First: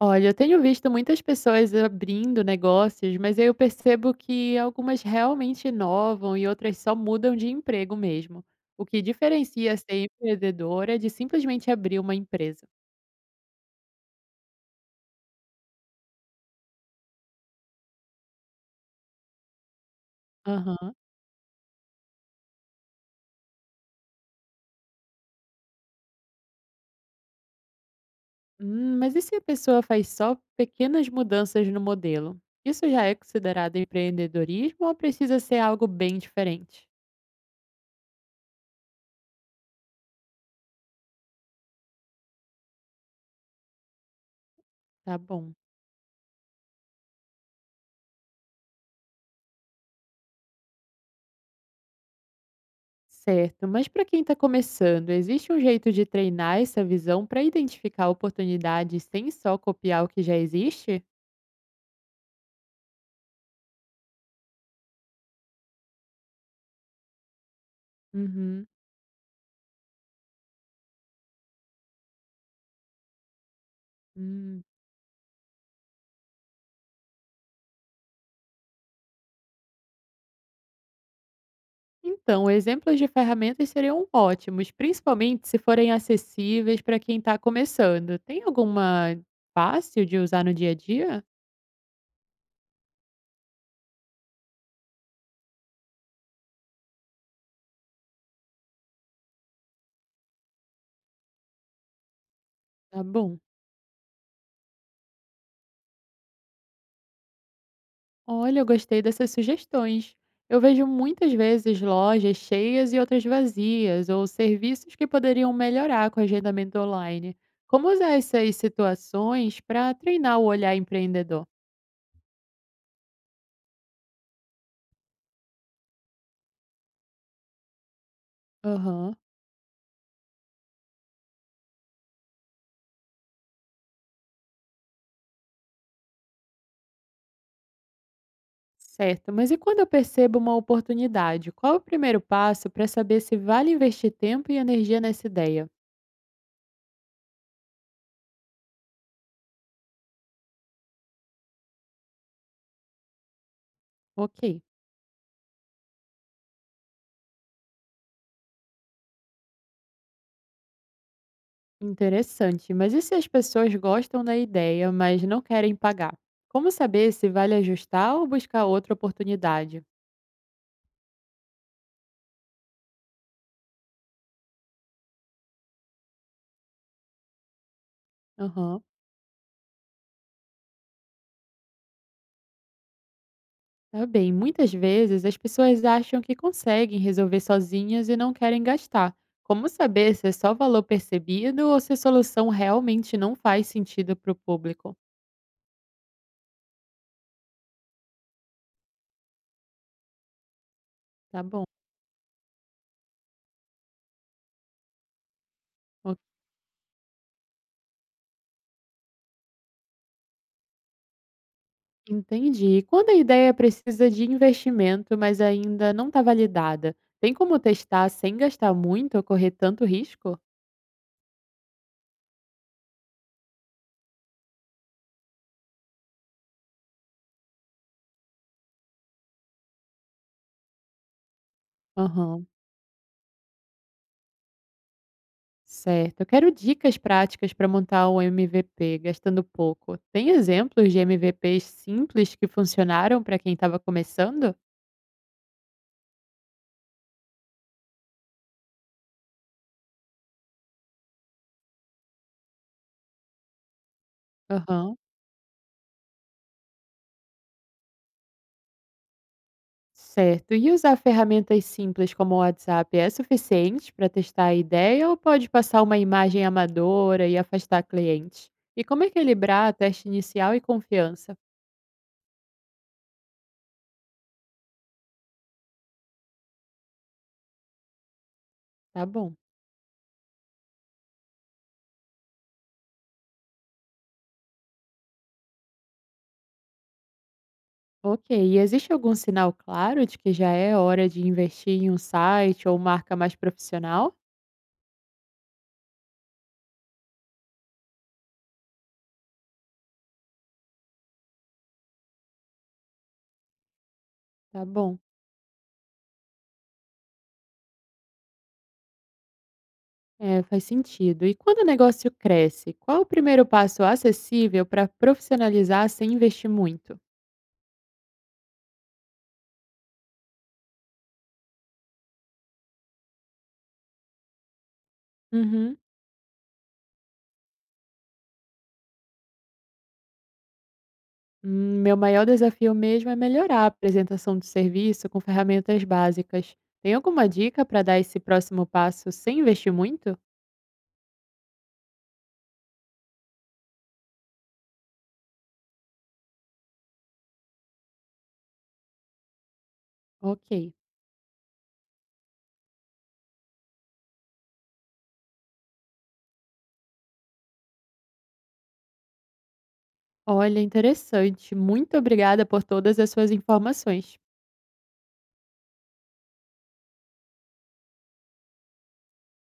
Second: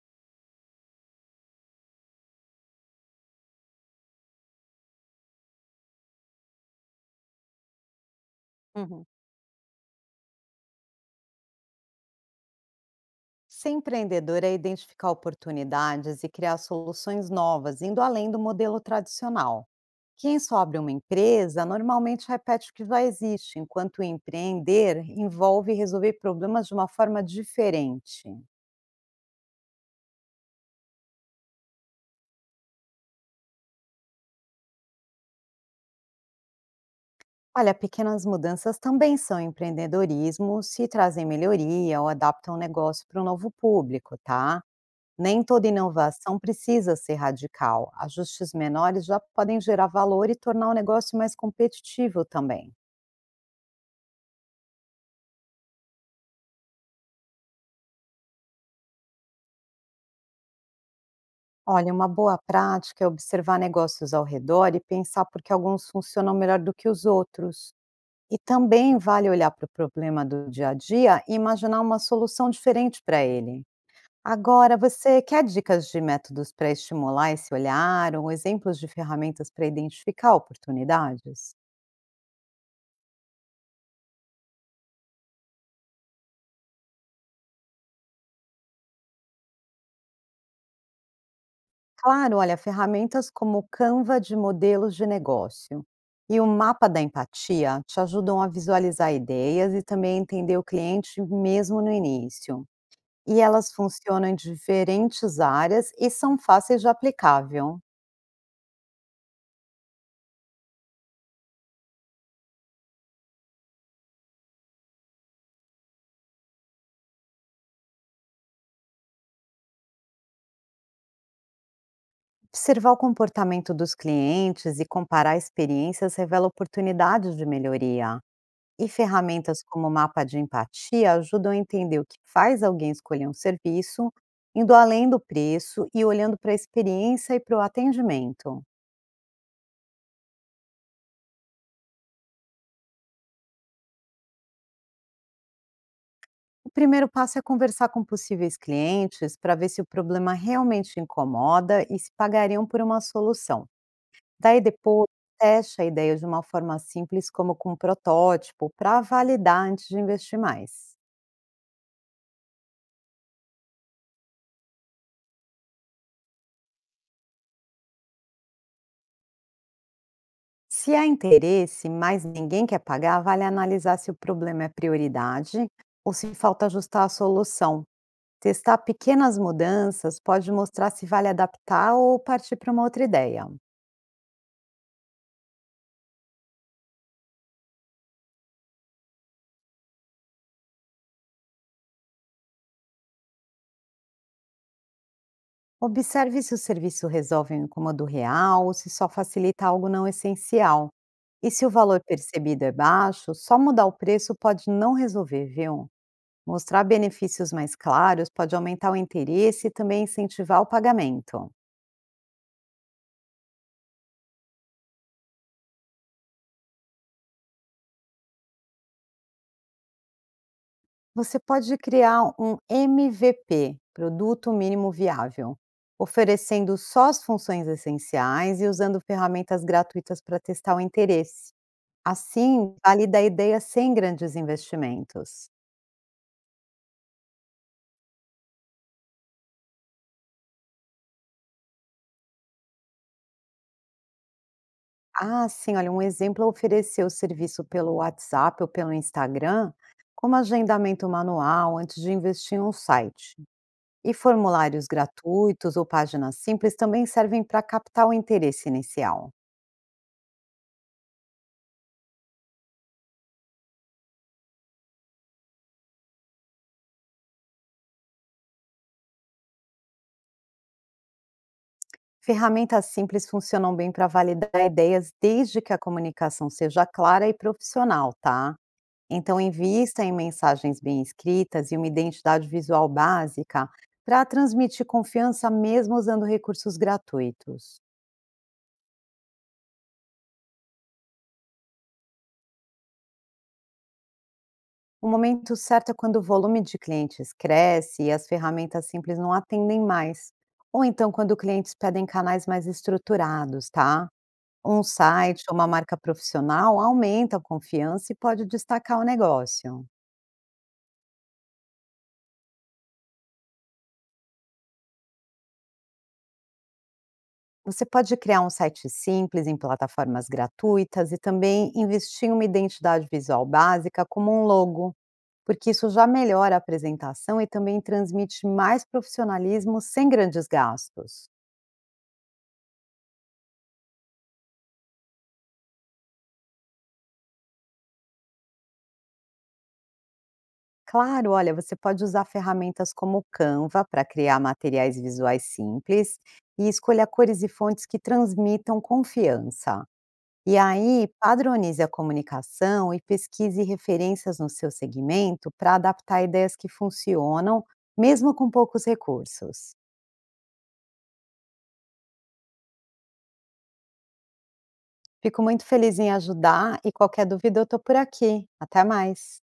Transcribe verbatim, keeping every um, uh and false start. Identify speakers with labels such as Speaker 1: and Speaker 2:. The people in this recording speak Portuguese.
Speaker 1: Olha, eu tenho visto muitas pessoas abrindo negócios, mas eu percebo que algumas realmente inovam e outras só mudam de emprego mesmo. O que
Speaker 2: Uhum.
Speaker 1: diferencia ser empreendedora de simplesmente abrir uma empresa?
Speaker 2: Ser empreendedor é identificar oportunidades e criar soluções novas, indo além do modelo tradicional. Quem só abre uma
Speaker 1: Aham.
Speaker 2: empresa normalmente repete o que já existe, enquanto empreender envolve resolver problemas de uma forma diferente.
Speaker 1: Hum, mas e se a pessoa faz só pequenas mudanças no modelo? Isso já é considerado empreendedorismo ou precisa ser algo bem diferente?
Speaker 2: Olha, pequenas mudanças também são empreendedorismo se trazem melhoria ou adaptam o negócio para um novo público, tá?
Speaker 1: Tá
Speaker 2: Nem
Speaker 1: bom.
Speaker 2: toda inovação precisa ser radical. Ajustes menores já podem gerar valor e tornar o negócio mais competitivo também.
Speaker 1: Certo, mas para quem está começando, existe um jeito de treinar essa visão para identificar oportunidades sem só copiar o que já existe?
Speaker 2: Olha, uma boa prática é observar negócios ao redor e pensar por que alguns funcionam melhor do que os outros. E
Speaker 1: Uhum.
Speaker 2: também vale olhar para o problema do dia a dia e imaginar uma solução diferente para ele.
Speaker 1: Hum.
Speaker 2: Agora, você quer dicas de métodos para estimular esse olhar ou exemplos de ferramentas para identificar oportunidades?
Speaker 1: Então, exemplos de ferramentas seriam ótimos, principalmente se forem acessíveis para quem está começando. Tem alguma fácil de usar no dia a dia?
Speaker 2: Claro, olha, ferramentas como o Canva de modelos de negócio e o mapa da empatia te ajudam a visualizar ideias e também entender o cliente mesmo no início.
Speaker 1: Tá bom.
Speaker 2: E elas funcionam em diferentes áreas e são fáceis de aplicável.
Speaker 1: Olha, eu gostei dessas sugestões. Eu vejo muitas vezes lojas cheias e outras vazias, ou serviços que poderiam melhorar com o agendamento online. Como usar essas situações para treinar o olhar empreendedor?
Speaker 2: Observar o comportamento dos clientes e comparar experiências revela oportunidades de melhoria. E
Speaker 1: Aham,
Speaker 2: ferramentas como o mapa de empatia ajudam a entender o que faz alguém escolher um serviço, indo além do preço e olhando para a experiência e para o atendimento.
Speaker 1: certo. Mas e quando eu percebo uma oportunidade? Qual é o primeiro passo para saber se vale investir tempo e energia nessa ideia?
Speaker 2: O primeiro passo é conversar com possíveis clientes para ver se o problema realmente incomoda e se pagariam por uma solução.
Speaker 1: Ok.
Speaker 2: Daí depois, teste a ideia de uma forma simples, como com um protótipo, para validar antes de investir mais.
Speaker 1: Interessante. Mas e se as pessoas gostam da ideia, mas não querem pagar? Como saber se vale ajustar ou buscar outra oportunidade?
Speaker 2: Se há interesse, mas ninguém quer pagar, vale analisar se o problema é prioridade ou se falta ajustar a solução. Testar
Speaker 1: Aham.
Speaker 2: pequenas mudanças pode mostrar se vale adaptar ou partir para uma outra ideia.
Speaker 1: Tá bem. Muitas vezes as pessoas acham que conseguem resolver sozinhas e não querem gastar. Como saber se é só valor percebido ou se a solução realmente não faz sentido para o público?
Speaker 2: Observe se o serviço resolve um incômodo real ou se só facilita algo não essencial.
Speaker 1: Tá
Speaker 2: E
Speaker 1: bom.
Speaker 2: se o valor percebido é baixo, só mudar o preço pode não resolver, viu?
Speaker 1: Ok,
Speaker 2: Mostrar benefícios mais claros pode aumentar o interesse e também incentivar o pagamento.
Speaker 1: entendi. E quando a ideia precisa de investimento, mas ainda não está validada, tem como testar sem gastar muito ou correr tanto risco?
Speaker 2: Você pode criar um M V P, produto mínimo viável, oferecendo só as funções essenciais e usando ferramentas gratuitas para testar o interesse.
Speaker 1: Aham,
Speaker 2: Assim, valida a ideia sem grandes investimentos.
Speaker 1: certo. Eu quero dicas práticas para montar um M V P gastando pouco. Tem exemplos de M V Ps simples que funcionaram para quem estava começando?
Speaker 2: Ah, sim, olha, um exemplo é oferecer o serviço pelo WhatsApp ou pelo Instagram, como agendamento manual antes de investir em um site. E formulários
Speaker 1: Aham,
Speaker 2: gratuitos ou páginas simples também servem para captar o interesse inicial.
Speaker 1: certo. E usar ferramentas simples como o WhatsApp é suficiente para testar a ideia ou pode passar uma imagem amadora e afastar clientes? E como equilibrar teste inicial e confiança?
Speaker 2: Ferramentas simples funcionam bem para validar ideias desde que a comunicação seja clara e profissional, tá?
Speaker 1: Tá bom.
Speaker 2: Então, invista em mensagens bem escritas e uma identidade visual básica para transmitir confiança mesmo usando recursos gratuitos.
Speaker 1: Ok, e existe algum sinal claro de que já é hora de investir em um site ou marca mais profissional?
Speaker 2: O momento certo é quando o volume de clientes cresce e as ferramentas simples não atendem mais. Ou então, quando clientes pedem canais mais estruturados, tá?
Speaker 1: Tá
Speaker 2: Um
Speaker 1: bom.
Speaker 2: site ou uma marca profissional aumenta a confiança e pode destacar o negócio.
Speaker 1: É, faz sentido. E quando o negócio cresce, qual o primeiro passo acessível para profissionalizar sem investir muito?
Speaker 2: Você pode criar um site simples em plataformas gratuitas e também investir em uma identidade visual básica, como um logo, porque
Speaker 1: Uhum.
Speaker 2: isso já melhora a apresentação e também transmite mais profissionalismo sem grandes gastos.
Speaker 1: Hum, Meu maior desafio mesmo é melhorar a apresentação do serviço com ferramentas básicas. Tem alguma dica para dar esse próximo passo sem investir muito?
Speaker 2: Claro, olha, você pode usar ferramentas como o Canva para criar materiais visuais simples e escolha cores e fontes que transmitam confiança.
Speaker 1: Ok.
Speaker 2: E aí, padronize a comunicação e pesquise referências no seu segmento para adaptar ideias que funcionam, mesmo com poucos recursos.
Speaker 1: Olha, interessante. Muito obrigada por todas as suas informações.
Speaker 2: Fico muito feliz em ajudar e qualquer dúvida eu estou por aqui. Até mais!